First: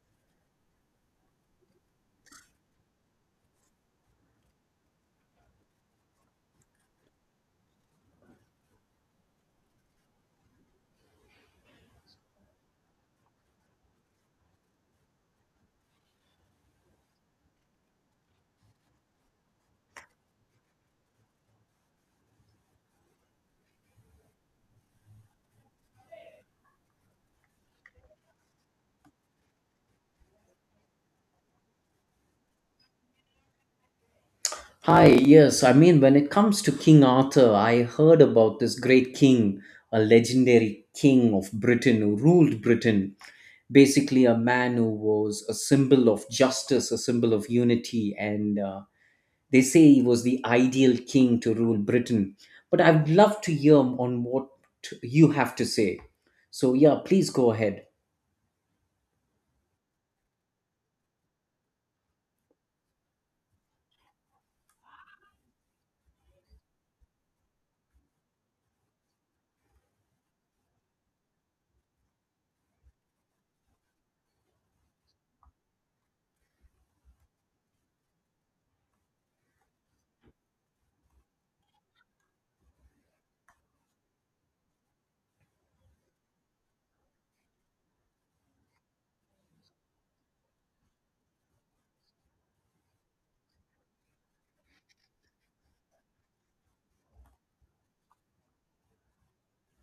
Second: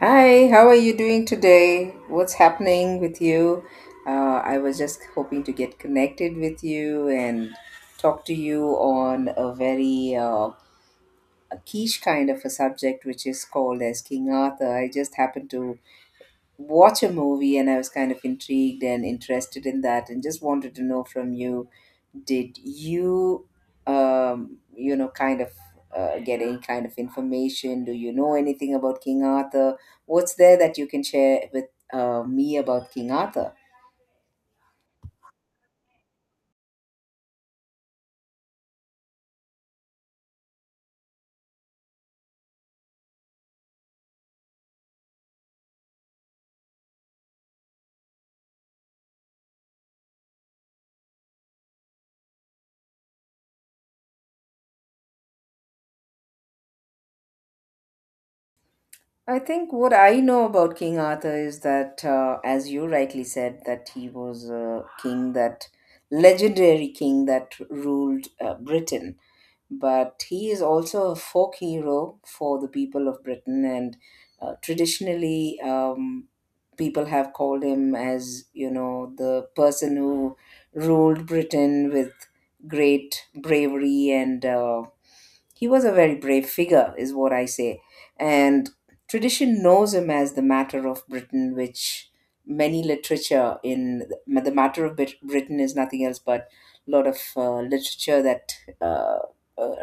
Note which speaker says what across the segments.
Speaker 1: Hi, how are you doing today? What's happening with you? I was just hoping to get connected with you and talk to you on a very a quiche kind of a subject, which is called as King Arthur. I just happened to watch a movie and I was kind of intrigued and interested in that and just wanted to know from you did you you know kind of get any kind of information, do you know anything about King Arthur, what's there that you can share with me about King Arthur?
Speaker 2: Hi, yes, I mean, when it comes to King Arthur, I heard about this great king, a legendary king of Britain who ruled Britain. Basically, a man who was a symbol of justice, a symbol of unity, and they say he was the ideal king to rule Britain. But I'd love to hear on what you have to say. So, yeah, please go ahead.
Speaker 1: I think what I know about King Arthur is that as you rightly said, that he was a king that, legendary king that ruled Britain, but he is also a folk hero for the people of Britain. And traditionally, people have called him as, you know, the person who ruled Britain with great bravery, and he was a very brave figure, is what I say, and tradition knows him as the matter of Britain, which many literature in the matter of Britain is nothing else but a lot of literature that uh, uh,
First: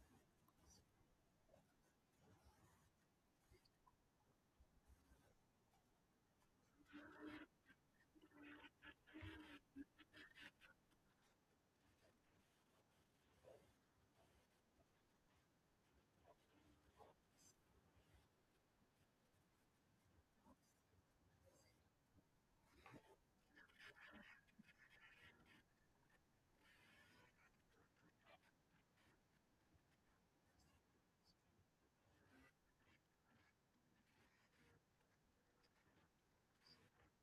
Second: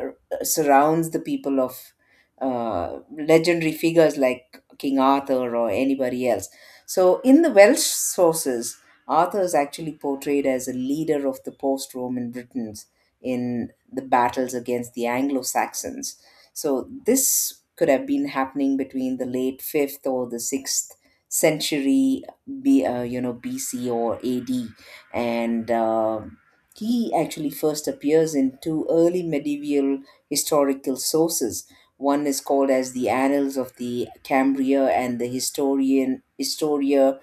Speaker 1: surrounds the people of legendary figures like King Arthur or anybody else. So, in the Welsh sources, Arthur is actually portrayed as a leader of the post Roman Britain in the battles against the Anglo Saxons. So, this could have been happening between the late 5th or the 6th century you know, BC or AD, and he actually first appears in two early medieval historical sources. One is called as the annals of the cambria and the historia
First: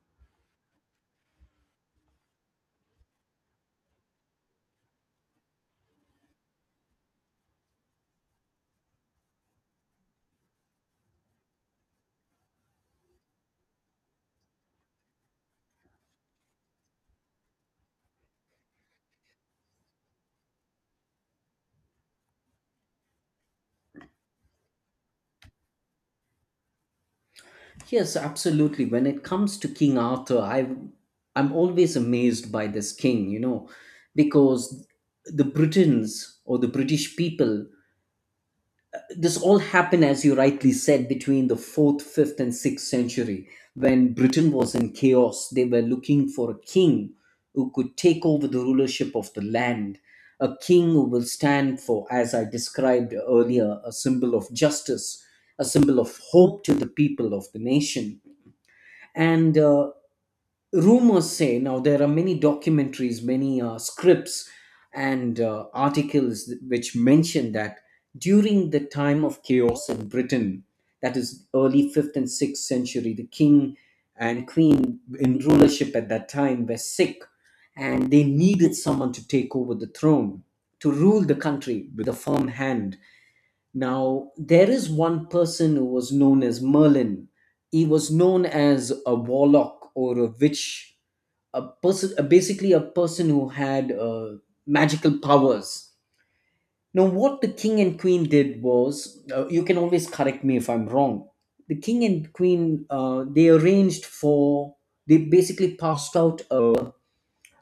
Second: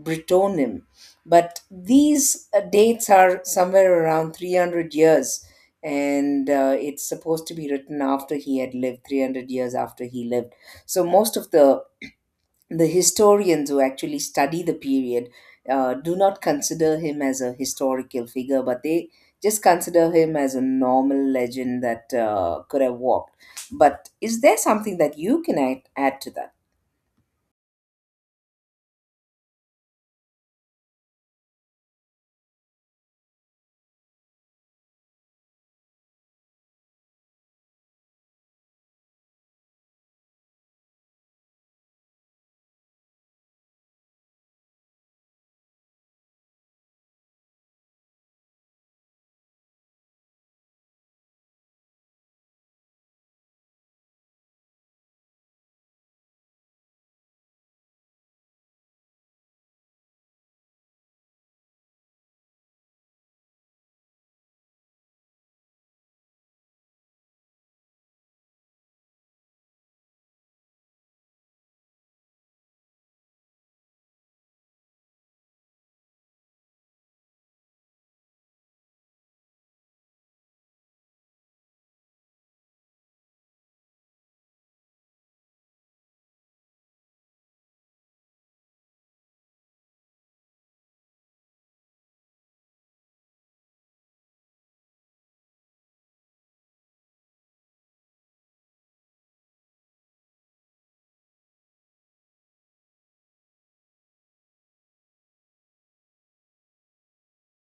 Speaker 1: Brittonum. But these dates are somewhere around 300 years, and it's supposed to be written after he had lived, 300 years after he lived. So most of the historians who actually study the period do not consider him as a historical figure, but they just consider him as a normal legend that could have walked. But is there something that you can add to that?
Speaker 2: Yes, absolutely. When it comes to King Arthur, I'm always amazed by this king, you know, because the Britons or the British people, this all happened as you rightly said between the 4th, 5th and 6th century when Britain was in chaos. They were looking for a king who could take over the rulership of the land, a king who will stand for, as I described earlier, a symbol of justice, a symbol of hope to the people of the nation, and rumors say, now there are many documentaries, many scripts and articles which mention that during the time of chaos in britain, that is early 5th and 6th century, the king and queen in rulership at that time were sick and they needed someone to take over the throne, to rule the country with a firm hand. Now, there is one person who was known as Merlin. He was known as a warlock or a witch, a person, basically a person who had magical powers. Now, what the king and queen did was, you can always correct me if I'm wrong. The king and queen, they arranged for, they basically passed out a,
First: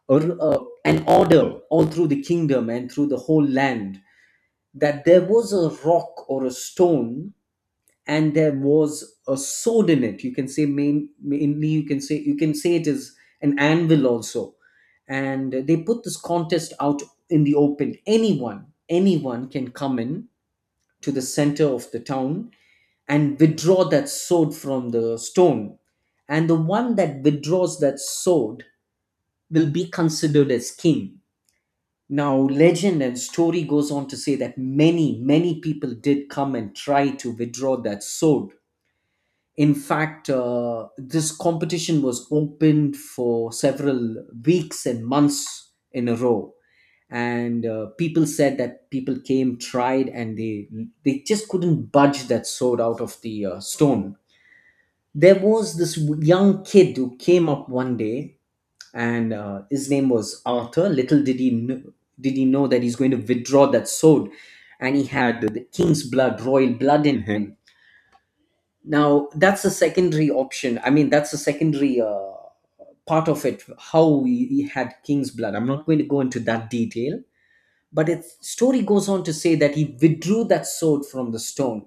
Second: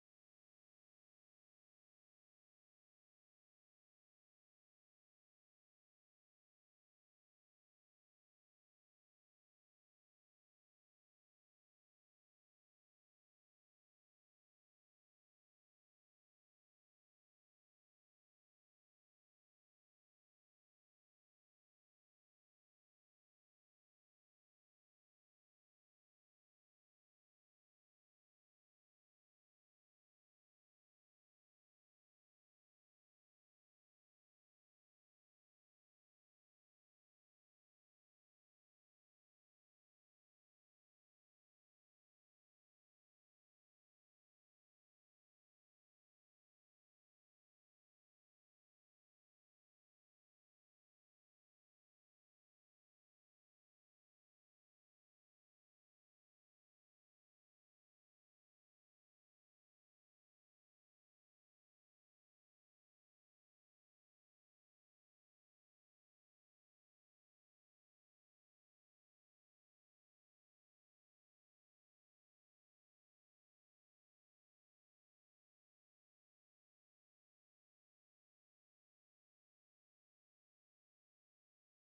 Speaker 2: a, a- an order all through the kingdom and through the whole land, that there was a rock or a stone and there was a sword in it. You can say mainly you can say, you can say it is an anvil also, and they put this contest out in the open. Anyone can come in to the center of the town and withdraw that sword from the stone, and the one that withdraws that sword will be considered as king. Now, legend and story goes on to say that many, many people did come and try to withdraw that sword. In fact, this competition was opened for several weeks and months in a row, and people said that people came, tried, and they just couldn't budge that sword out of the stone. There was this young kid who came up one day, and his name was Arthur. Little did he know that he's going to withdraw that sword, and he had the king's blood, royal blood in him. Now, that's a secondary option. I mean, that's a secondary part of it, how we he had King's blood. I'm not going to go into that detail, but its story goes on to say that he withdrew that sword from the stone,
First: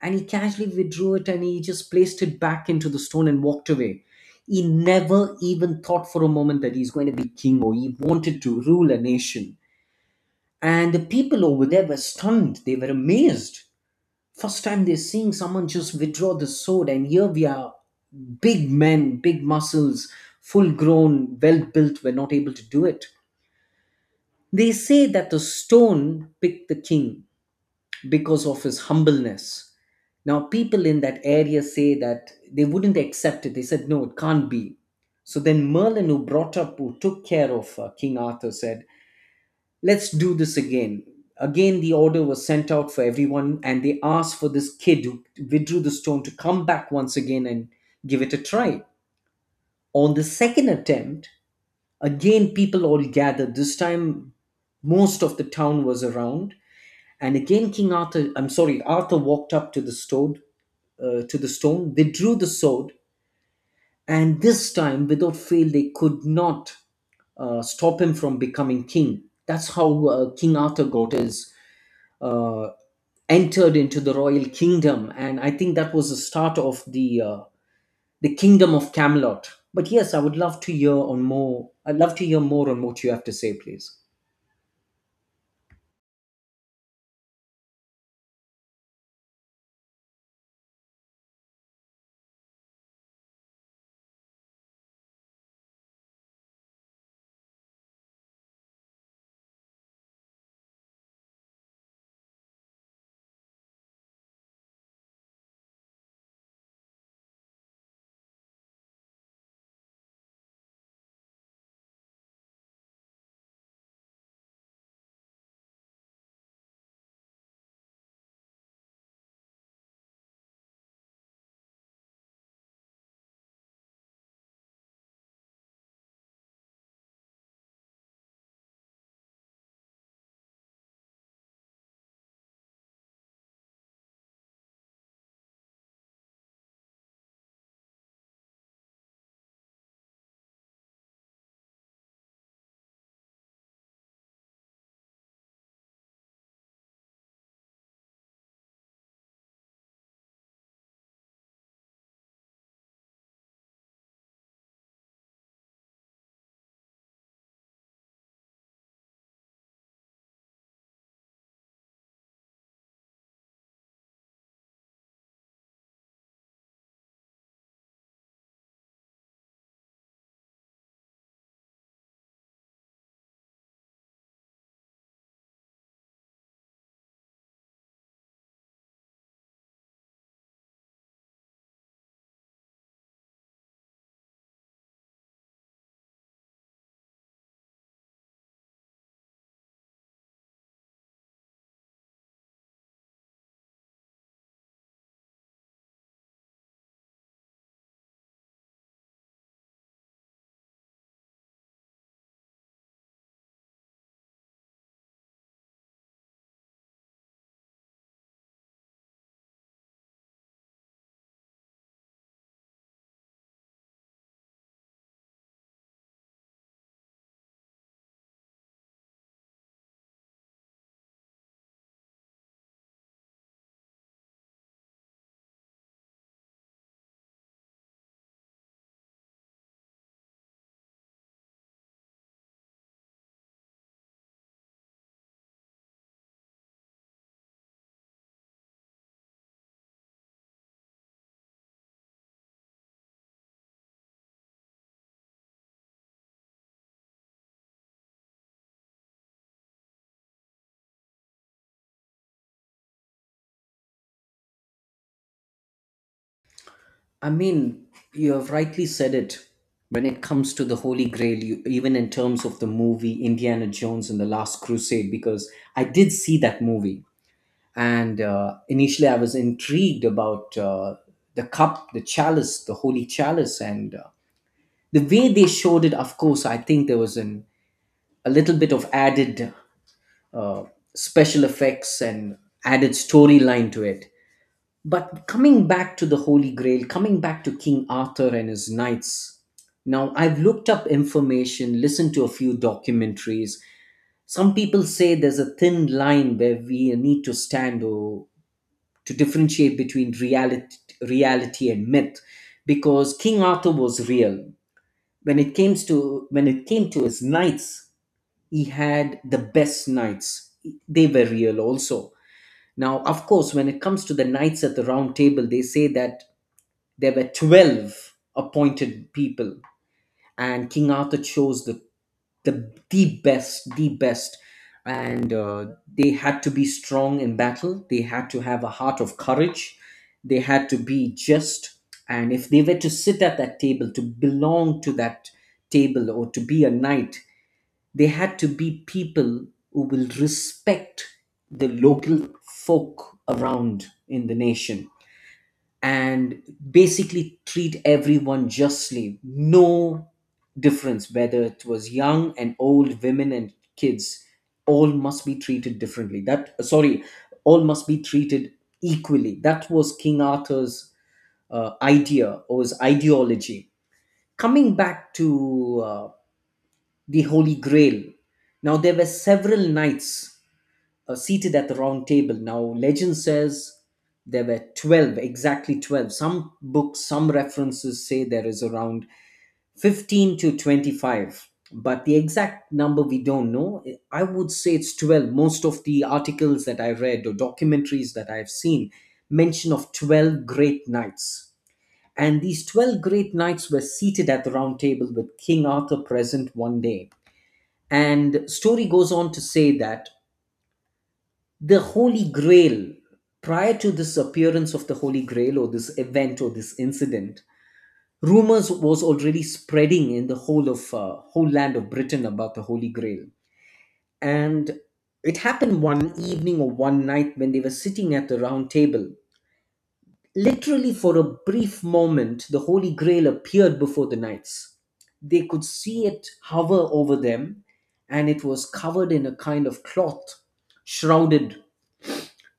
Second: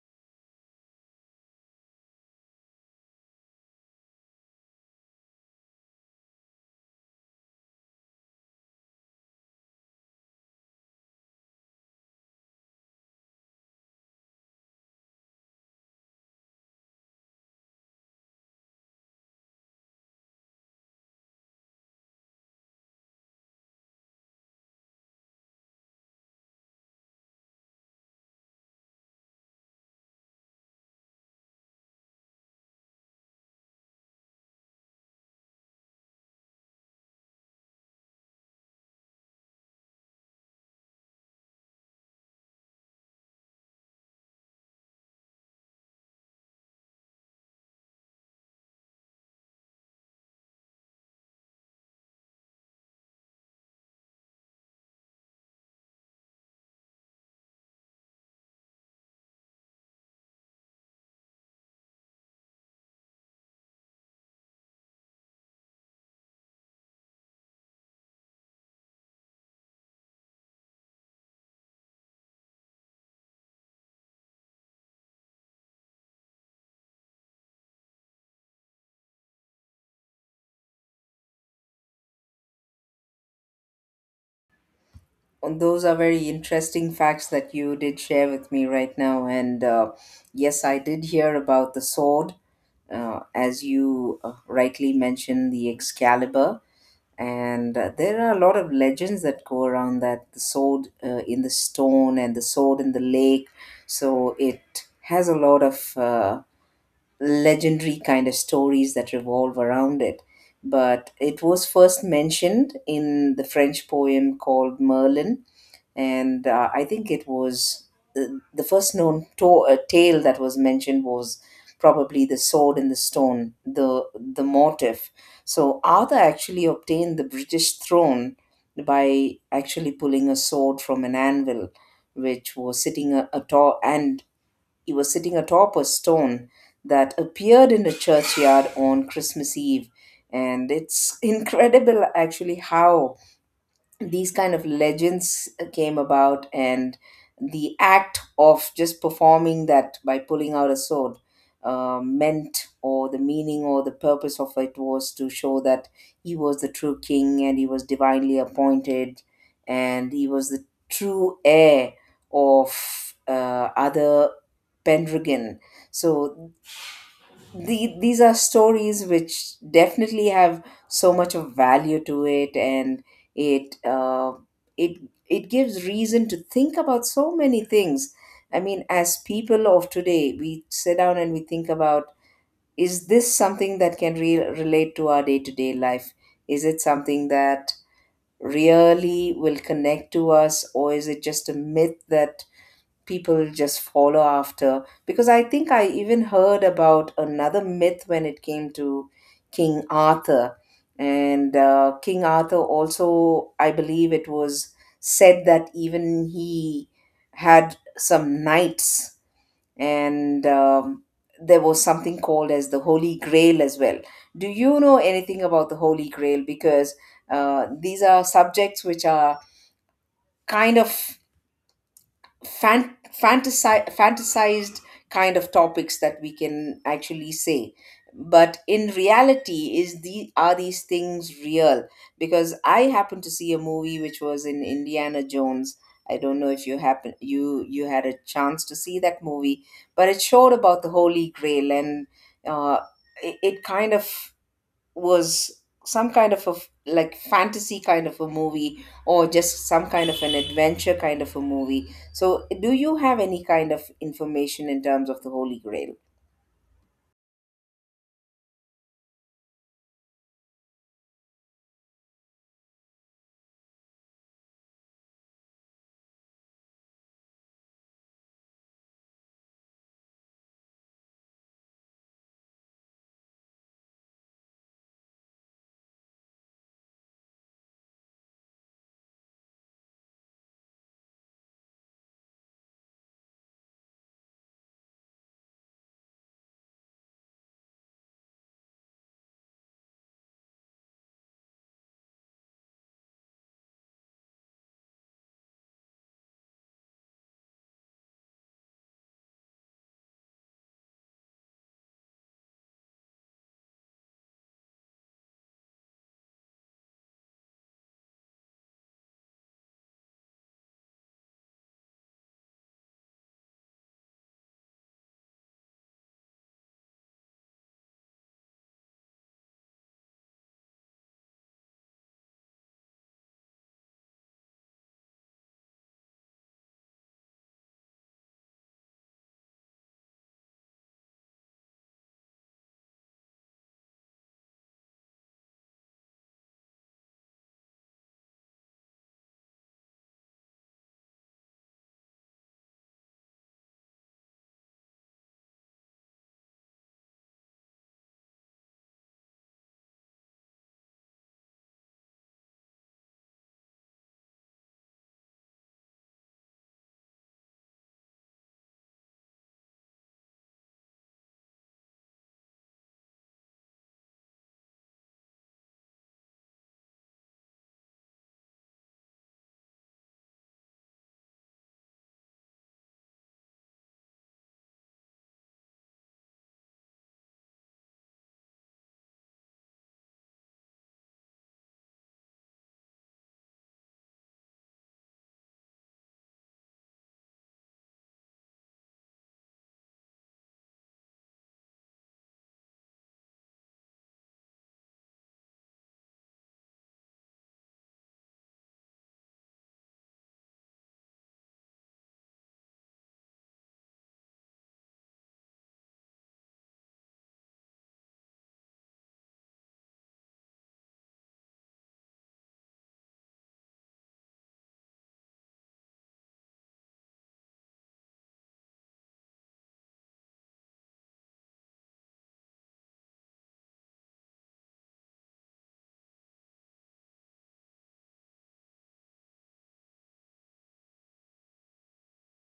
Speaker 2: and he casually withdrew it and he just placed it back into the stone and walked away. He never even thought for a moment that he's going to be king or he wanted to rule a nation. And the people over there were stunned, they were amazed. First time they're seeing someone just withdraw the sword, and here we are, big men, big muscles, full grown, well built, were not able to do it. They say that the stone picked the king because of his humbleness. Now, people in that area say that they wouldn't accept it. They said, no, it can't be. So then Merlin, who who took care of King Arthur, said, let's do this again. Again, the order was sent out for everyone, and they asked for this kid who withdrew the stone to come back once again and give it a try. On the second attempt, again people all gathered. This time, most of the town was around, and again King Arthur. I'm sorry, Arthur walked up to the stone, withdrew the sword, and this time, without fail, they could not stop him from becoming king. That's how King Arthur got his uh, entered into the royal kingdom, and I think that was the start of the kingdom of Camelot. But yes, I would love to hear on more I'd love to hear more on what you have to say, please.
Speaker 1: Those are very interesting facts that you did share with me right now. And yes, I did hear about the sword, as you rightly mentioned, the Excalibur. And there are a lot of legends that go around, that the sword in the stone and the sword in the lake. So it has a lot of legendary kind of stories that revolve around it. But it was first mentioned in the French poem called Merlin, and I think it was the first known tale that was mentioned was probably the sword and the stone, the motif. So Arthur actually obtained the British throne by actually pulling a sword from an anvil, which was sitting atop, and he was sitting atop a stone that appeared in the churchyard on Christmas Eve. And it's incredible actually how these kind of legends came about, and the act of just performing that by pulling out a sword meant, or the meaning or the purpose of it was to show that he was the true king and he was divinely appointed, and he was the true heir of other pendragon. So these are stories which definitely have so much of value to it, and it uh, it it gives reason to think about so many things. I mean, as people of today, we sit down and we think about, is this something that can relate to our day-to-day life? Is it something that really will connect to us, or is it just a myth that people just follow after? Because I think I even heard about another myth when it came to King Arthur. And King Arthur also, I believe it was said that even he had some knights, and there was something called as the Holy Grail as well. Do you know anything about the Holy Grail? Because these are subjects which are kind of fantasized kind of topics that we can actually say, but in reality, is the are these things real? Because I happened to see a movie which was, in Indiana Jones, I don't know if you happen you you had a chance to see that movie, but it showed about the Holy Grail, and uh, it, it kind of was some kind of a like fantasy kind of a movie, or just some kind of an adventure kind of a movie. So do you have any kind of information in terms of the Holy Grail?
Speaker 2: I mean, you have rightly said it. When it comes to the Holy Grail, you, even in terms of the movie Indiana Jones and the Last Crusade, because I did see that movie, and initially I was intrigued about the cup, the chalice, the holy chalice, and the way they showed it. Of course, I think there was an a little bit of added uh, special effects and added storyline to it. But coming back to the Holy Grail, coming back to King Arthur and his knights, now I've looked up information, listened to a few documentaries. Some people say there's a thin line where we need to stand or to differentiate between reality and myth, because King Arthur was real. When it came to when it came to his knights, he had the best knights. They were real also. Now of course, when it comes to the knights at the round table, they say that there were 12 appointed people, and King Arthur chose the best, the best, and they had to be strong in battle, they had to have a heart of courage, they had to be just, and if they were to sit at that table, to belong to that table or to be a knight, they had to be people who will respect the local folk around in the nation, and basically treat everyone justly. No difference whether it was young and old, women and kids. All must be treated all must be treated equally. That was King Arthur's idea or his ideology. Coming back to the Holy Grail. Now, there were several knights seated at the round table. Now, legend says there were 12, exactly 12. Some books, some references say there is around 15 to 25, but the exact number we don't know. I would say it's 12. Most of the articles that I read or documentaries that I've seen mention of 12 great knights. And these 12 great knights were seated at the round table with King Arthur present one day. And story goes on to say that the Holy Grail, prior to this appearance of the Holy Grail or this event or this incident, rumors was already spreading in the whole of whole land of Britain about the Holy Grail. And it happened one evening or one night when they were sitting at the round table. Literally, for a brief moment, the Holy Grail appeared before the knights. They could see it hover over them, and it was covered in a kind of cloth, shrouded.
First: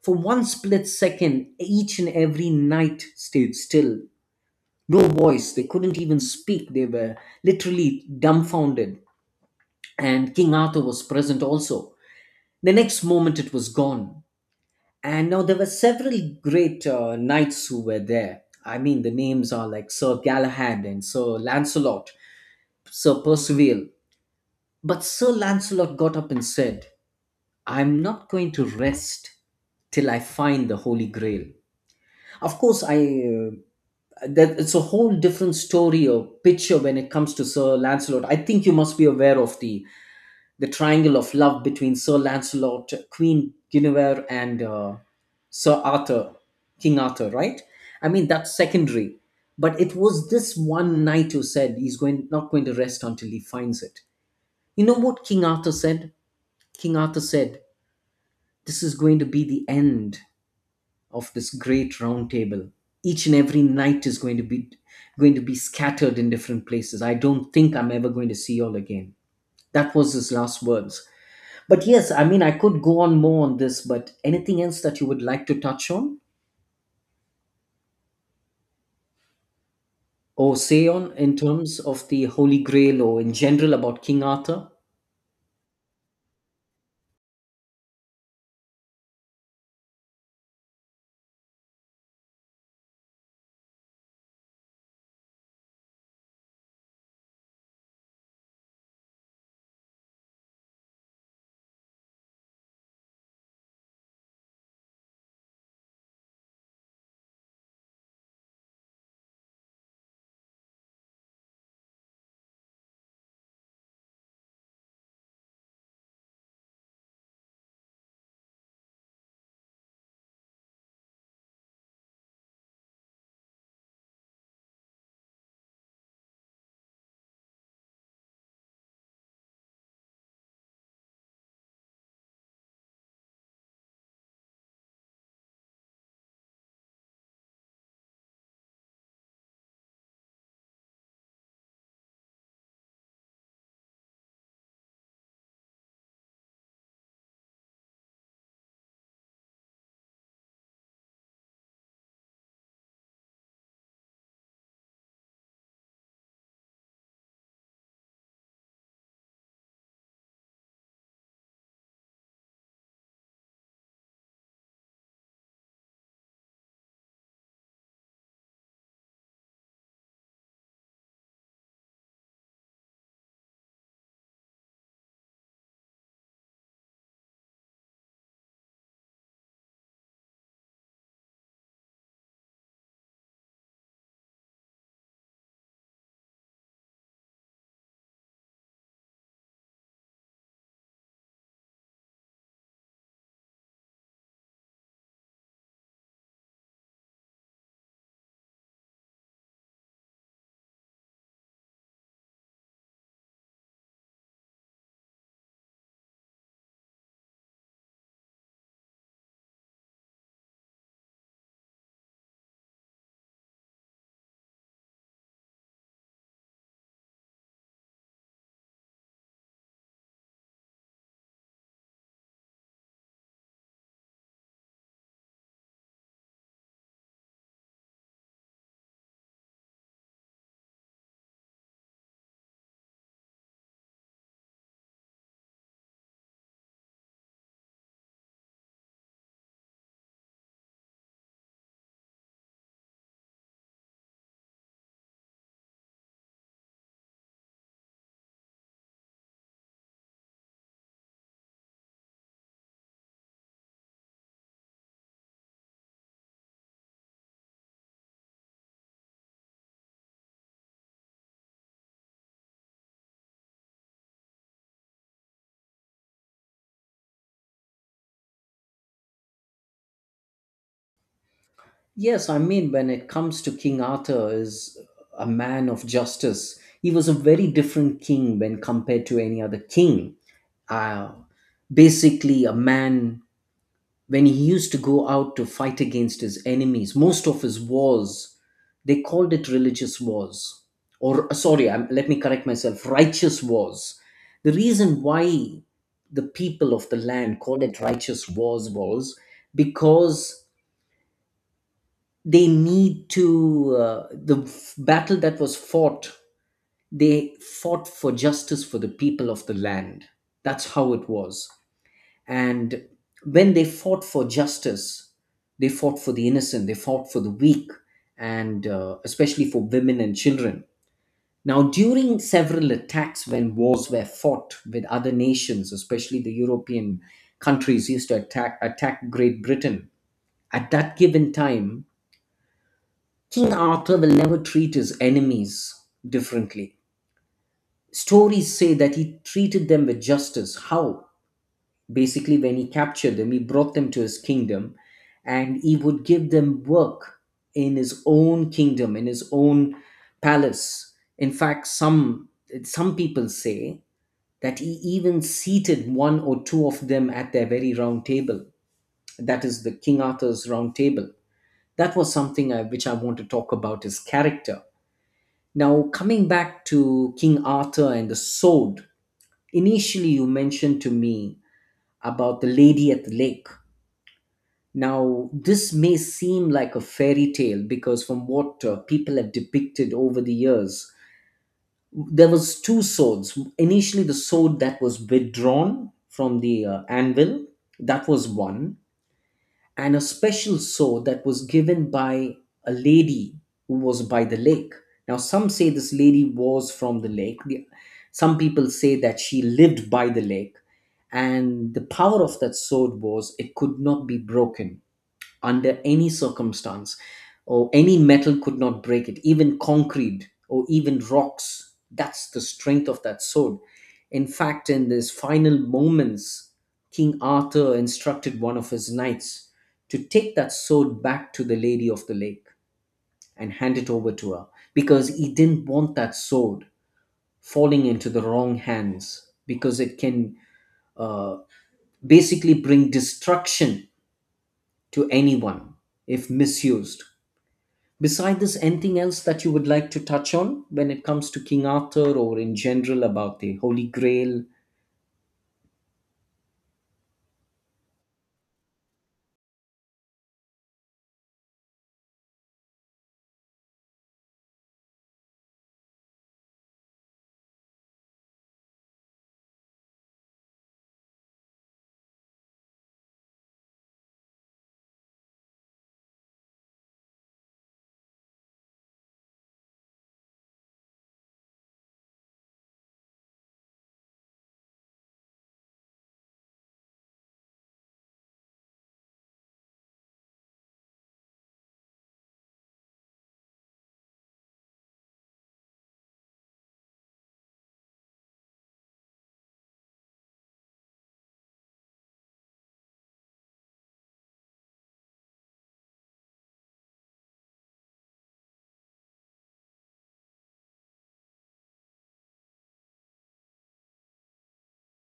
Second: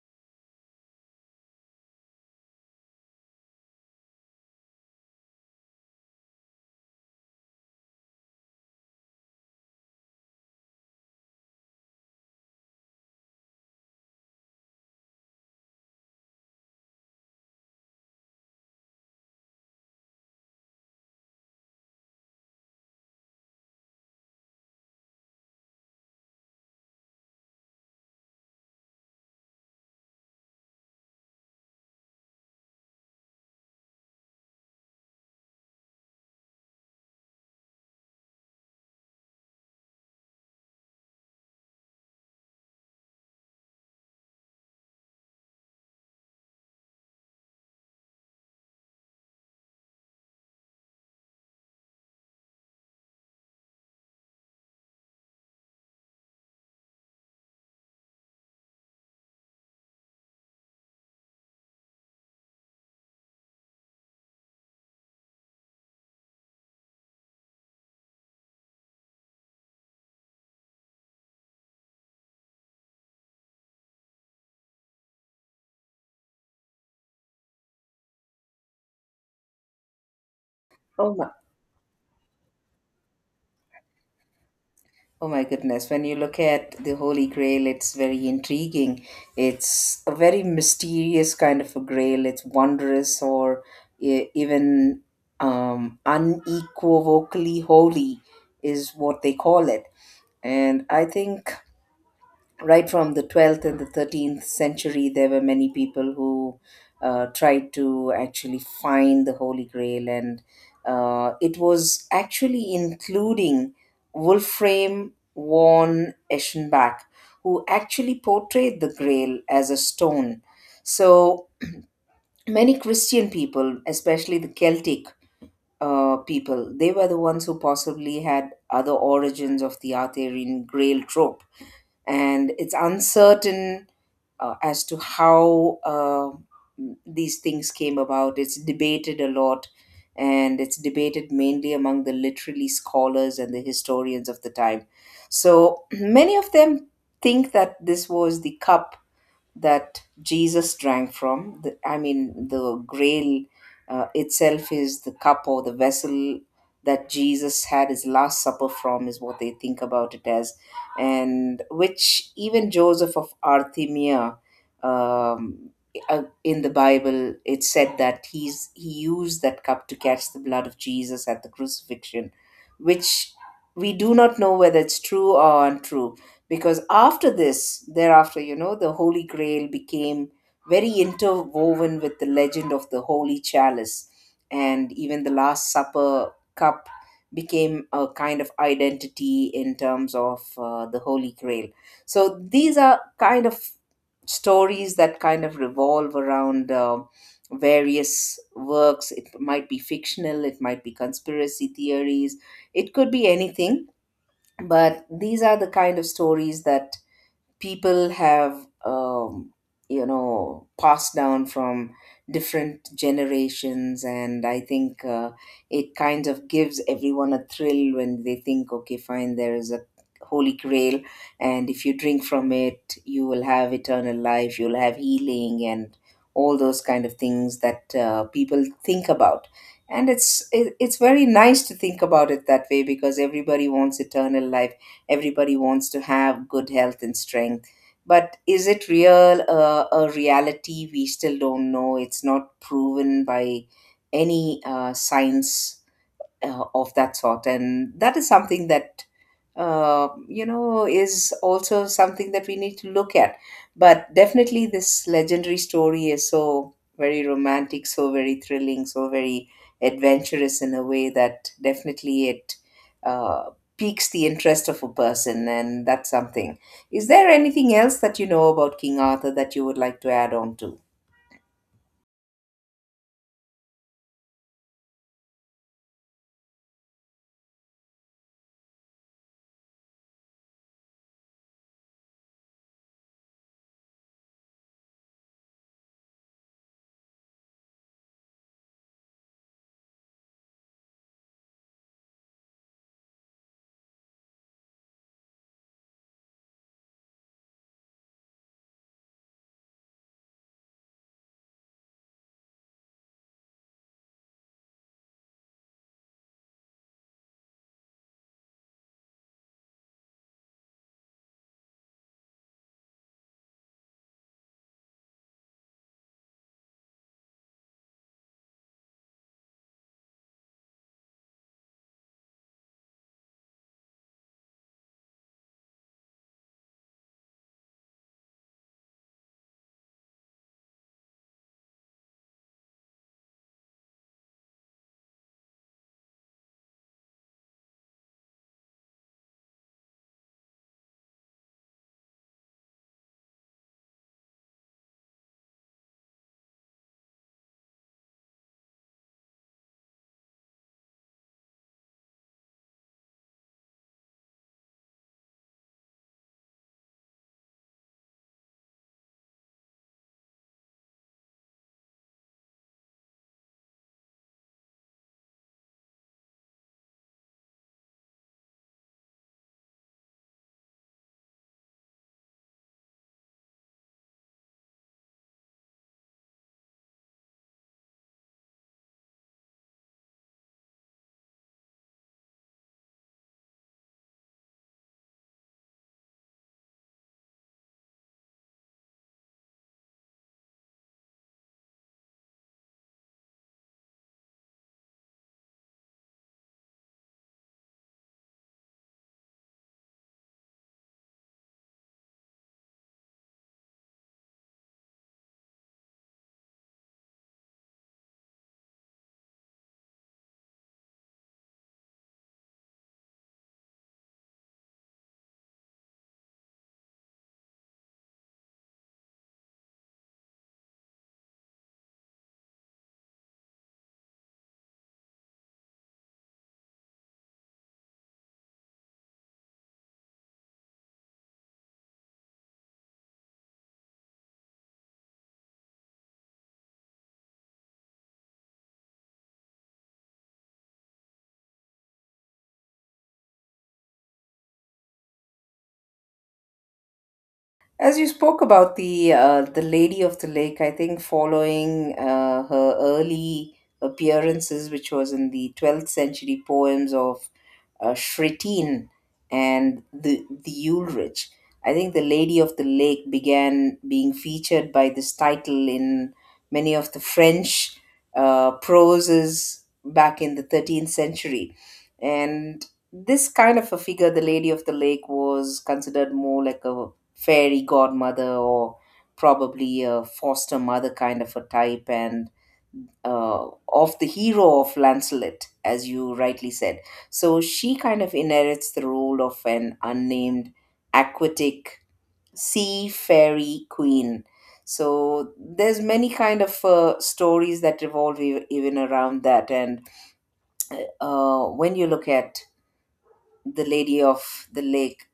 Speaker 2: For one split second, each and every knight stayed still. No voice, they couldn't even speak, they were literally dumbfounded. And King Arthur was present also. The next moment, it was gone. And now there were several great knights who were there. I mean, the names are like Sir Galahad and Sir Lancelot, Sir Percival. But Sir Lancelot got up and said, I'm not going to rest till I find the Holy Grail. Of course, I. That it's a whole different story or picture when it comes to Sir Lancelot. I think you must be aware of the triangle of love between Sir Lancelot, Queen Guinevere, and Sir Arthur, King Arthur, right? I mean, that's secondary. But it was this one knight who said he's going not going to rest until he finds it. You know what King Arthur said? King Arthur said, this is going to be the end of this great round table. Each and every knight is going to be scattered in different places. I don't think I'm ever going to see you all again. That was his last words. But yes, I mean, I could go on more on this, but anything else that you would like to touch on or say on
Speaker 1: Oh my,
Speaker 2: in terms of the Holy Grail or in general about King Arthur?
Speaker 1: oh my goodness, when you look at the Holy Grail, it's very intriguing. It's a very mysterious kind of a grail. It's wondrous or even unequivocally holy is what they call it. And I think right from the 12th and the 13th century, there were many people who tried to actually find the Holy Grail, and it was actually including Wolfram von Eschenbach, who actually portrayed the Grail as a stone. So many Christian people, especially the Celtic. People, they were the ones who possibly had other origins of the Arthurian grail trope, and it's uncertain as to how these things came about. It's debated a lot, and it's debated mainly among the literary scholars and the historians of the time. So many of them think that this was the cup that Jesus drank from. I mean, the grail itself is the cup or the vessel that Jesus had his last supper from, is what they think about it as. And which even Joseph of Arthemia, um, in the Bible, it said that he used that cup to catch the blood of Jesus at the crucifixion, which we do not know whether it's true or untrue, because after this, thereafter, you know, the Holy Grail became very interwoven with the legend of the holy chalice, and even the last supper cup became a kind of identity in terms of the Holy Grail. So these are kind of stories that kind of revolve around various works. It might be fictional, it might be conspiracy theories, it could be anything, but these are the kind of stories that people have you know, passed down from different generations. And I think it kind of gives everyone a thrill when they think, okay, fine, there is a Holy Grail, and if you drink from it, you will have eternal life, you'll have healing, and all those kind of things that people think about. And it's very nice to think about it that way, because everybody wants eternal life, everybody wants to have good health and strength. But is it real? A reality we still don't know. It's not proven by any science of that sort, and that is something that you know, is also something that we need to look at. But definitely, this legendary story is so very romantic, so very thrilling, so very adventurous in a way that definitely it uh, piques the interest of a person, and that's something. Is there anything else that you know about King Arthur that you would like to add on to?
Speaker 2: Yes, I mean, when it comes to King Arthur is a man of justice. He was a very different king when compared to any other king. Uh, basically, a man when he used to go out to fight against his enemies, most of his wars, they called it religious wars. Let me correct myself, righteous wars. The reason why the people of the land called it righteous wars was because they need to, the f- battle that was fought, they fought for justice for the people of the land. That's how it was. And when they fought for justice, they fought for the innocent, they fought for the weak, and especially for women and children. Now, during several attacks when wars were fought with other nations, especially the European countries used to attack Great Britain, at that given time, King Arthur will never treat his enemies differently. Stories say that he treated them with justice. How? Basically, when he captured them, he brought them to his kingdom and he would give them work in his own kingdom, in his own palace. In fact, some people say that he even seated one or two of them at their very round table. That is the King Arthur's round table. That was something which I want to talk about his character. Now, coming back to King Arthur and the sword, initially you mentioned to me about the lady at the lake. Now, this may seem like a fairy tale because from what people have depicted over the years, there was two swords. Initially, the sword that was withdrawn from the anvil, that was one, and a special sword that was given by a lady who was by the lake. Now, some say this lady was from the lake. Some people say that she lived by the lake, and the power of that sword was it could not be broken under any circumstance, or any metal could not break it, even concrete or even rocks. That's the strength of that sword. In fact, in his final moments, King Arthur instructed one of his knights to take that sword back to the Lady of the Lake and hand it over to her because he didn't want that sword falling into the wrong hands because it can uh, basically bring destruction to anyone if misused. Beside this, anything else that you would like to touch on when it comes to King Arthur or in general about the Holy Grail?
Speaker 1: As you spoke about the Lady of the Lake, I think following her early appearances, which was in the 12th century poems of Shretine and the Ulrich, I think the Lady of the Lake began being featured by this title in many of the French proses back in the 13th century, and this kind of a figure, the Lady of the Lake, was considered more like a fairy godmother, or probably a foster mother kind of a type, and of the hero of Lancelot, as you rightly said. So she kind of inherits the role of an unnamed aquatic sea fairy queen. So there's many kind of stories that revolve even around that. And when you look at the Lady of the Lake,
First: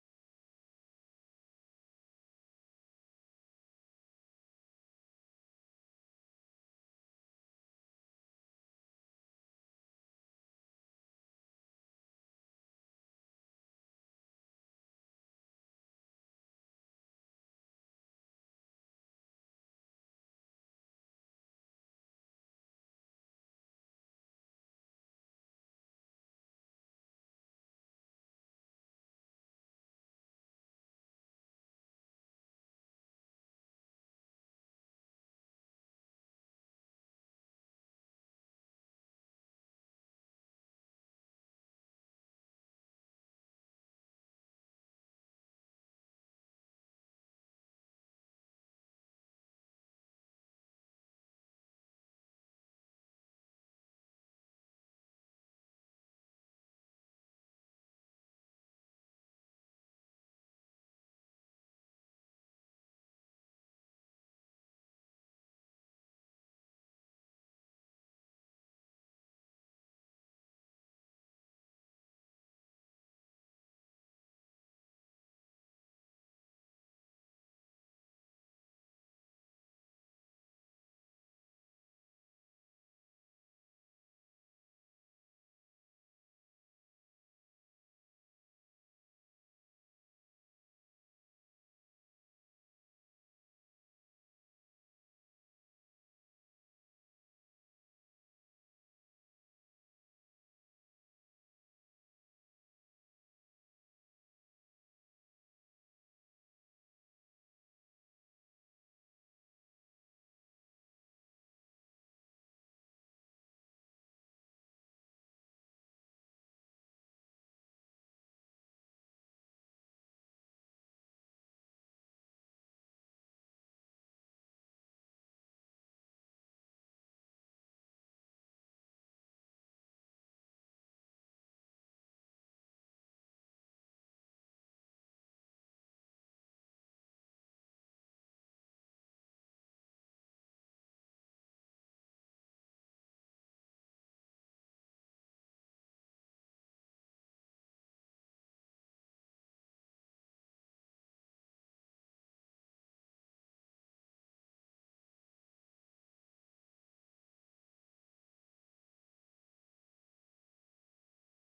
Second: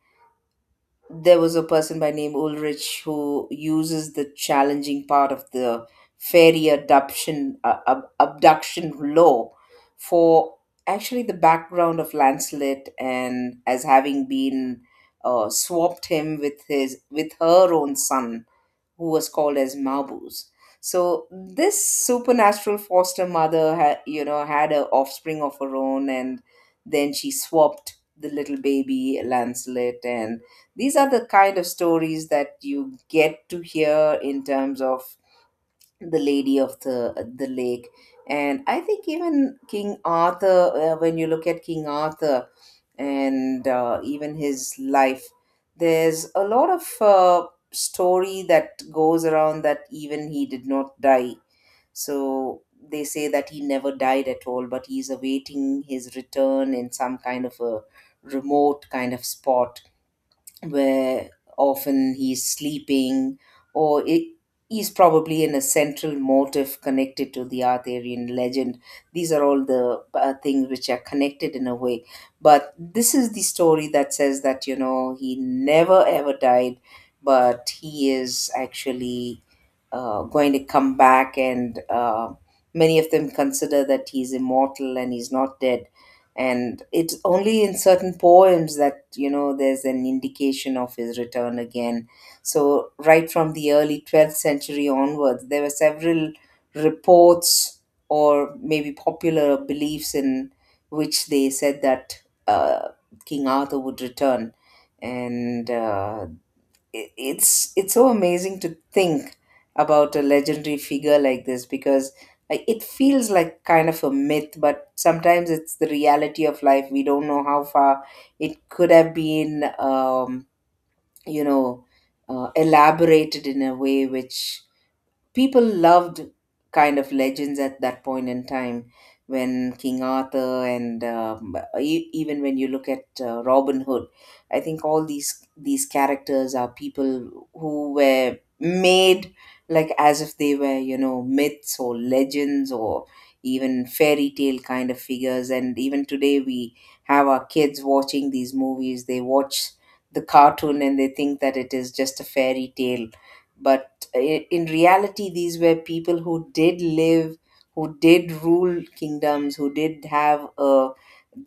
Speaker 1: there was a person by name Ulrich, who uses the challenging part of the fairy adoption abduction law for actually the background of Lancelot, and as having been swapped him with his with her own son, who was called as Mabuse. So this supernatural foster mother, you know, had an offspring of her own, and then she swapped the little baby Lancelot. And these are the kind of stories that you get to hear in terms of the lady of the lake, and I think even King Arthur. When you look at King Arthur and even his life, there's a lot of story that goes around that even he did not die. So they say that he never died at all, but he's awaiting his return in some kind of a remote kind of spot where often he's sleeping, or it, he's probably in a central motive connected to the Arthurian legend. These are all the things which are connected in a way. But this is the story that says that, he never ever died, but he is actually going to come back, and many of them consider that he's immortal and he's not dead. And it's only in certain poems that you know there's an indication of his return again. So right from the early 12th century onwards, there were several reports or maybe popular beliefs in which they said that King Arthur would return, and it's so amazing to think about a legendary figure like this, because like it feels like kind of a myth, but sometimes it's the reality of life. We don't know how far it could have been you know elaborated in a way which people loved kind of legends at that point in time, when King Arthur and even when you look at Robin Hood. I think all these characters are people who were made like as if they were, you know, myths or legends or even fairy tale kind of figures. And even today we have our kids watching these movies. They watch the cartoon and they think that it is just a fairy tale, but in reality these were people who did live, who did rule kingdoms, who did have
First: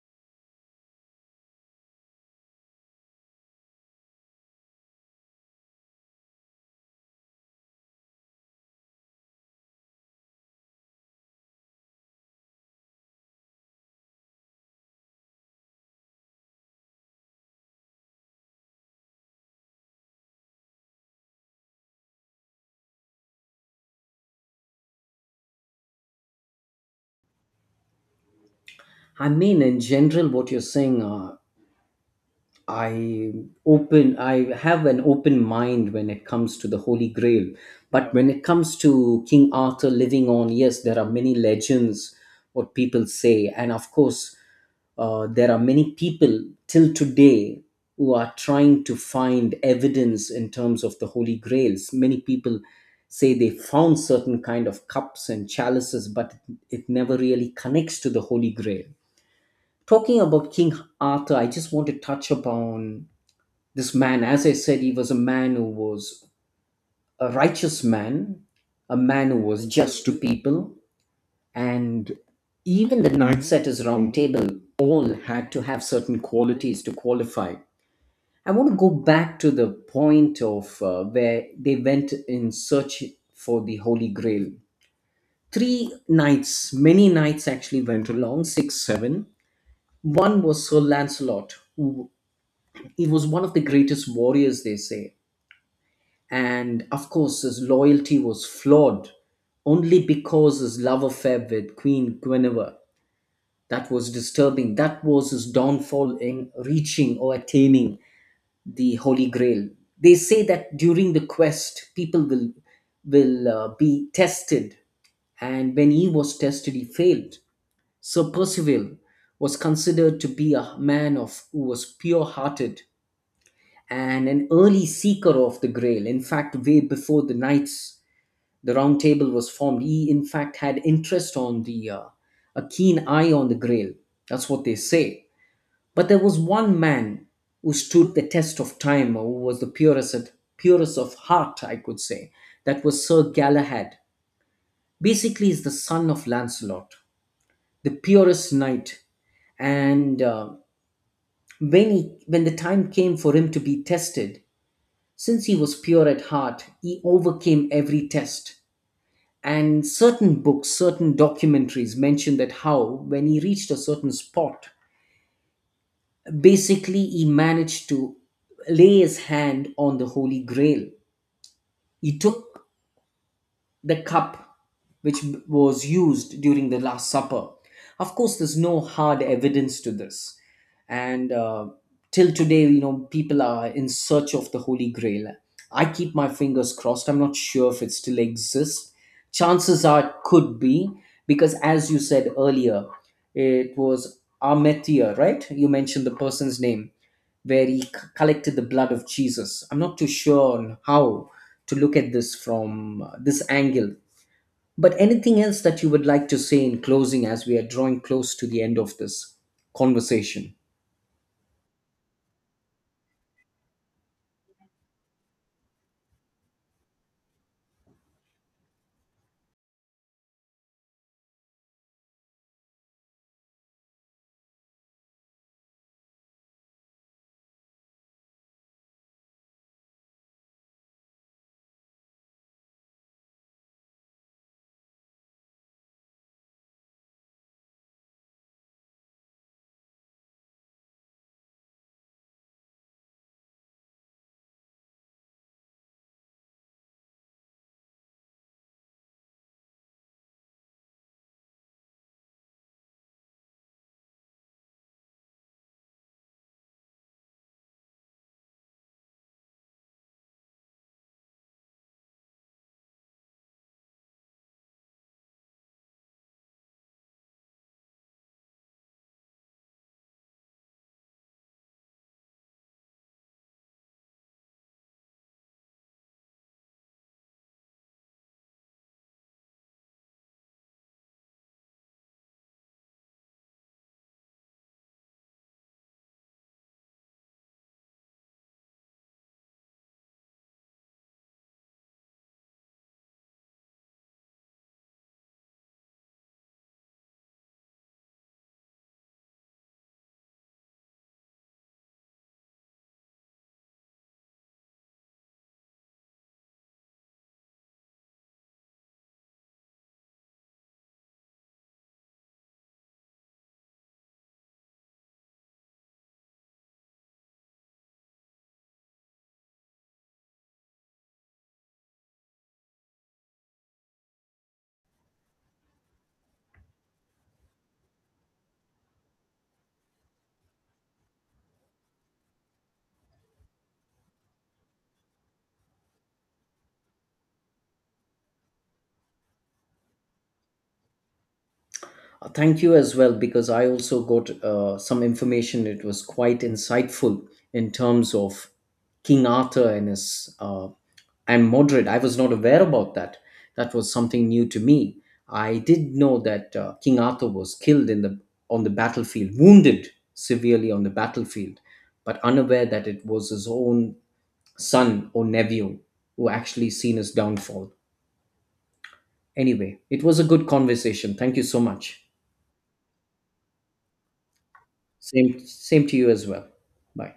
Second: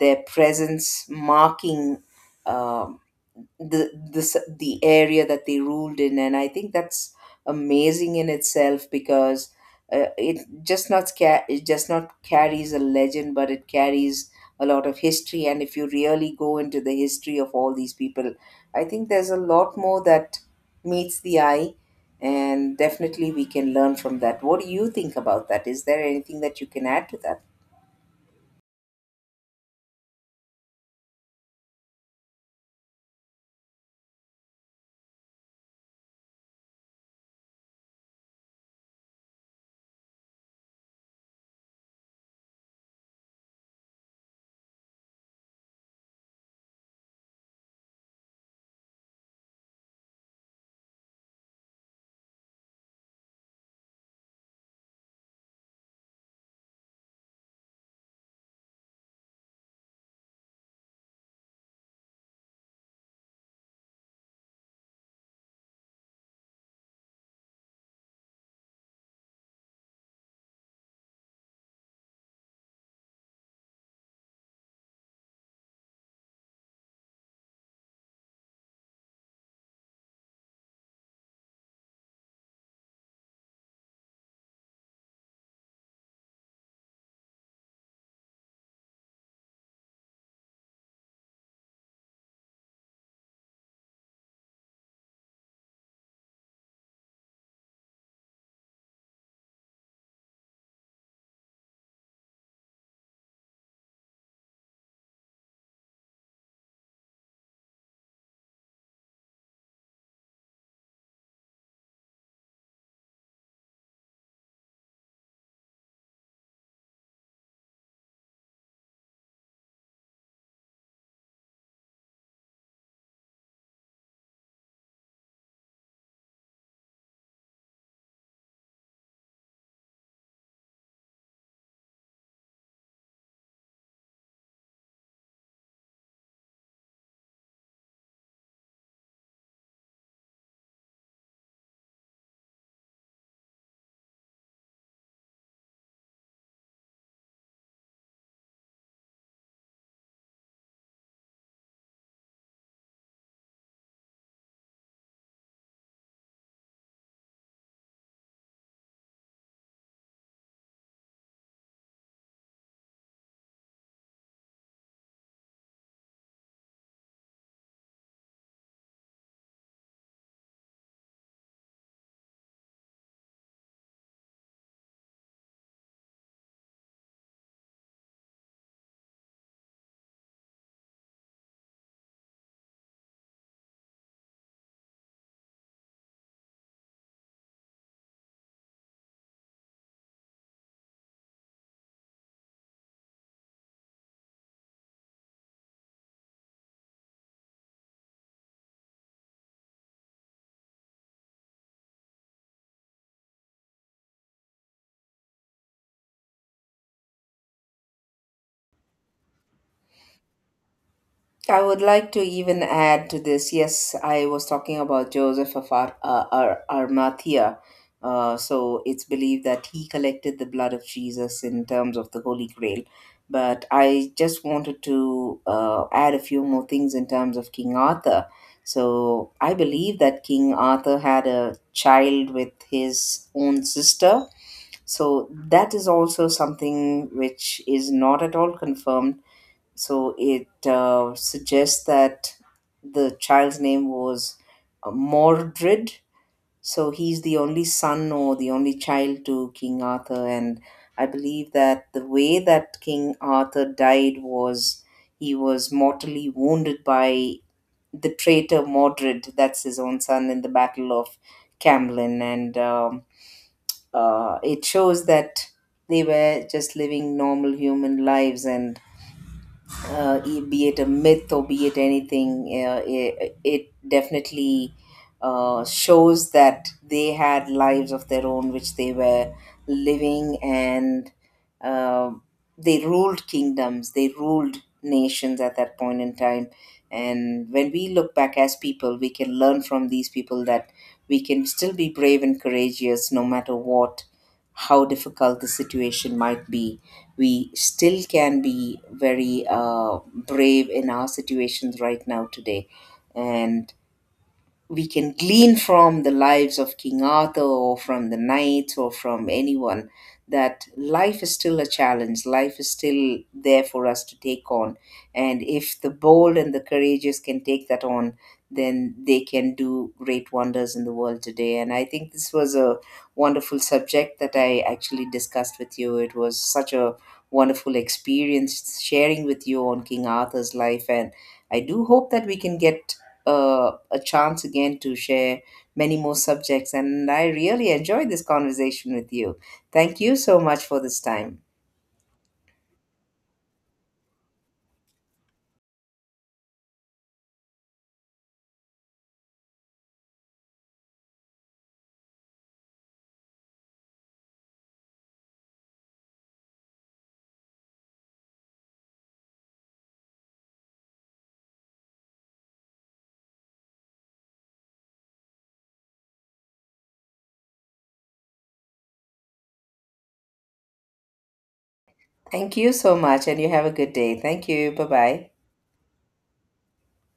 Speaker 1: their presence marking um the, the area that they ruled in. And I think that's amazing in itself, because it just not carries a legend, but it carries a lot of history. And if you really go into the history of all these people, I think there's a lot more that meets the eye, and definitely we can learn from that. What do you think about that? Is there anything that you can add to that?
Speaker 2: I mean, in general, what you're saying, I open I have an open mind when it comes to the Holy Grail, but when it comes to King Arthur living on, yes, there are many legends what people say, and of course, there are many people till today who are trying to find evidence in terms of the Holy Grails. Many people say they found certain kind of cups and chalices, but it never really connects to the Holy Grail. Talking about King Arthur, I just want to touch upon this man. As I said, he was a man who was a righteous man, a man who was just to people, and even the knights at his round table all had to have certain qualities to qualify. I want to go back to the point of where they went in search for the Holy Grail. Three knights, many knights actually went along, six, seven. One was Sir Lancelot, who he was one of the greatest warriors, they say, and of course his loyalty was flawed only because his love affair with Queen Guinevere, that was disturbing, that was his downfall in reaching or attaining the Holy Grail. They say that during the quest people will be tested, and when he was tested he failed. Sir Percival was considered to be a man of who was pure hearted and an early seeker of the Grail, in fact way before the knights the round table was formed. He, in fact, had interest on a keen eye on the Grail. That's what they say. But there was one man who stood the test of time, or who was the purest of heart, I could say. That was Sir Galahad. Basically, he's the son of Lancelot, the purest knight. And When he, when the time came for him to be tested, since he was pure at heart, he overcame every test. And certain books, certain documentaries mention that how, when he reached a certain spot, basically he managed to lay his hand on the Holy Grail. He took the cup which was used during the Last Supper. Of course, there's no hard evidence to this. And Till today, you know, people are in search of the Holy Grail. I keep my fingers crossed. I'm not sure if it still exists. Chances are it could be, because as you said earlier, it was Ametia, right? You mentioned the person's name where collected the blood of Jesus. I'm not too sure on how to look at this from this angle. But anything else that you would like to say in closing as we are drawing close to the end of this conversation?
Speaker 1: I would like to even add to this. Yes, I was talking about Joseph of Arimathea. So it's believed that he collected the blood of Jesus in terms of the Holy Grail. But I just wanted to add a few more things in terms of King Arthur. So I believe that King Arthur had a child with his own sister. So that is also something which is not at all confirmed. So it suggests that the child's name was Mordred. So he's the only son or the only child to King Arthur. And I believe that the way that King Arthur died was he was mortally wounded by the traitor Mordred, that's his own son, in the Battle of Camlin. And it shows that they were just living normal human lives, and be it a myth or be it anything, it definitely shows that they had lives of their own which they were living, and uh, they ruled kingdoms, they ruled nations at that point in time. And when we look back as people, we can learn from these people that we can still be brave and courageous no matter what. How difficult the situation might be, we still can be very brave in our situations right now today. And we can glean from the lives of King Arthur or from the knights or from anyone that life is still a challenge, life is still there for us to take on. And if the bold and the courageous can take that on, then they can do great wonders in the world today. And I think this was a wonderful subject that I actually discussed with you. It was such a wonderful experience sharing with you on King Arthur's life. And I do hope that we can get a chance again to share many more subjects. And I really enjoyed this conversation with you. Thank you so much for this time.
Speaker 2: Thank you as well, because I also got some information. It was quite insightful in terms of King Arthur and his I'm moderate. I was not aware about that. That was something new to me. I did know that King Arthur was killed in the on the battlefield, wounded severely on the battlefield, but unaware that it was his own son or nephew who actually seen his downfall. Anyway, it was a good conversation. Thank you so much.
Speaker 1: Thank you so much, and you have a good day. Thank you. Bye bye.
Speaker 2: Same to you as well. Bye.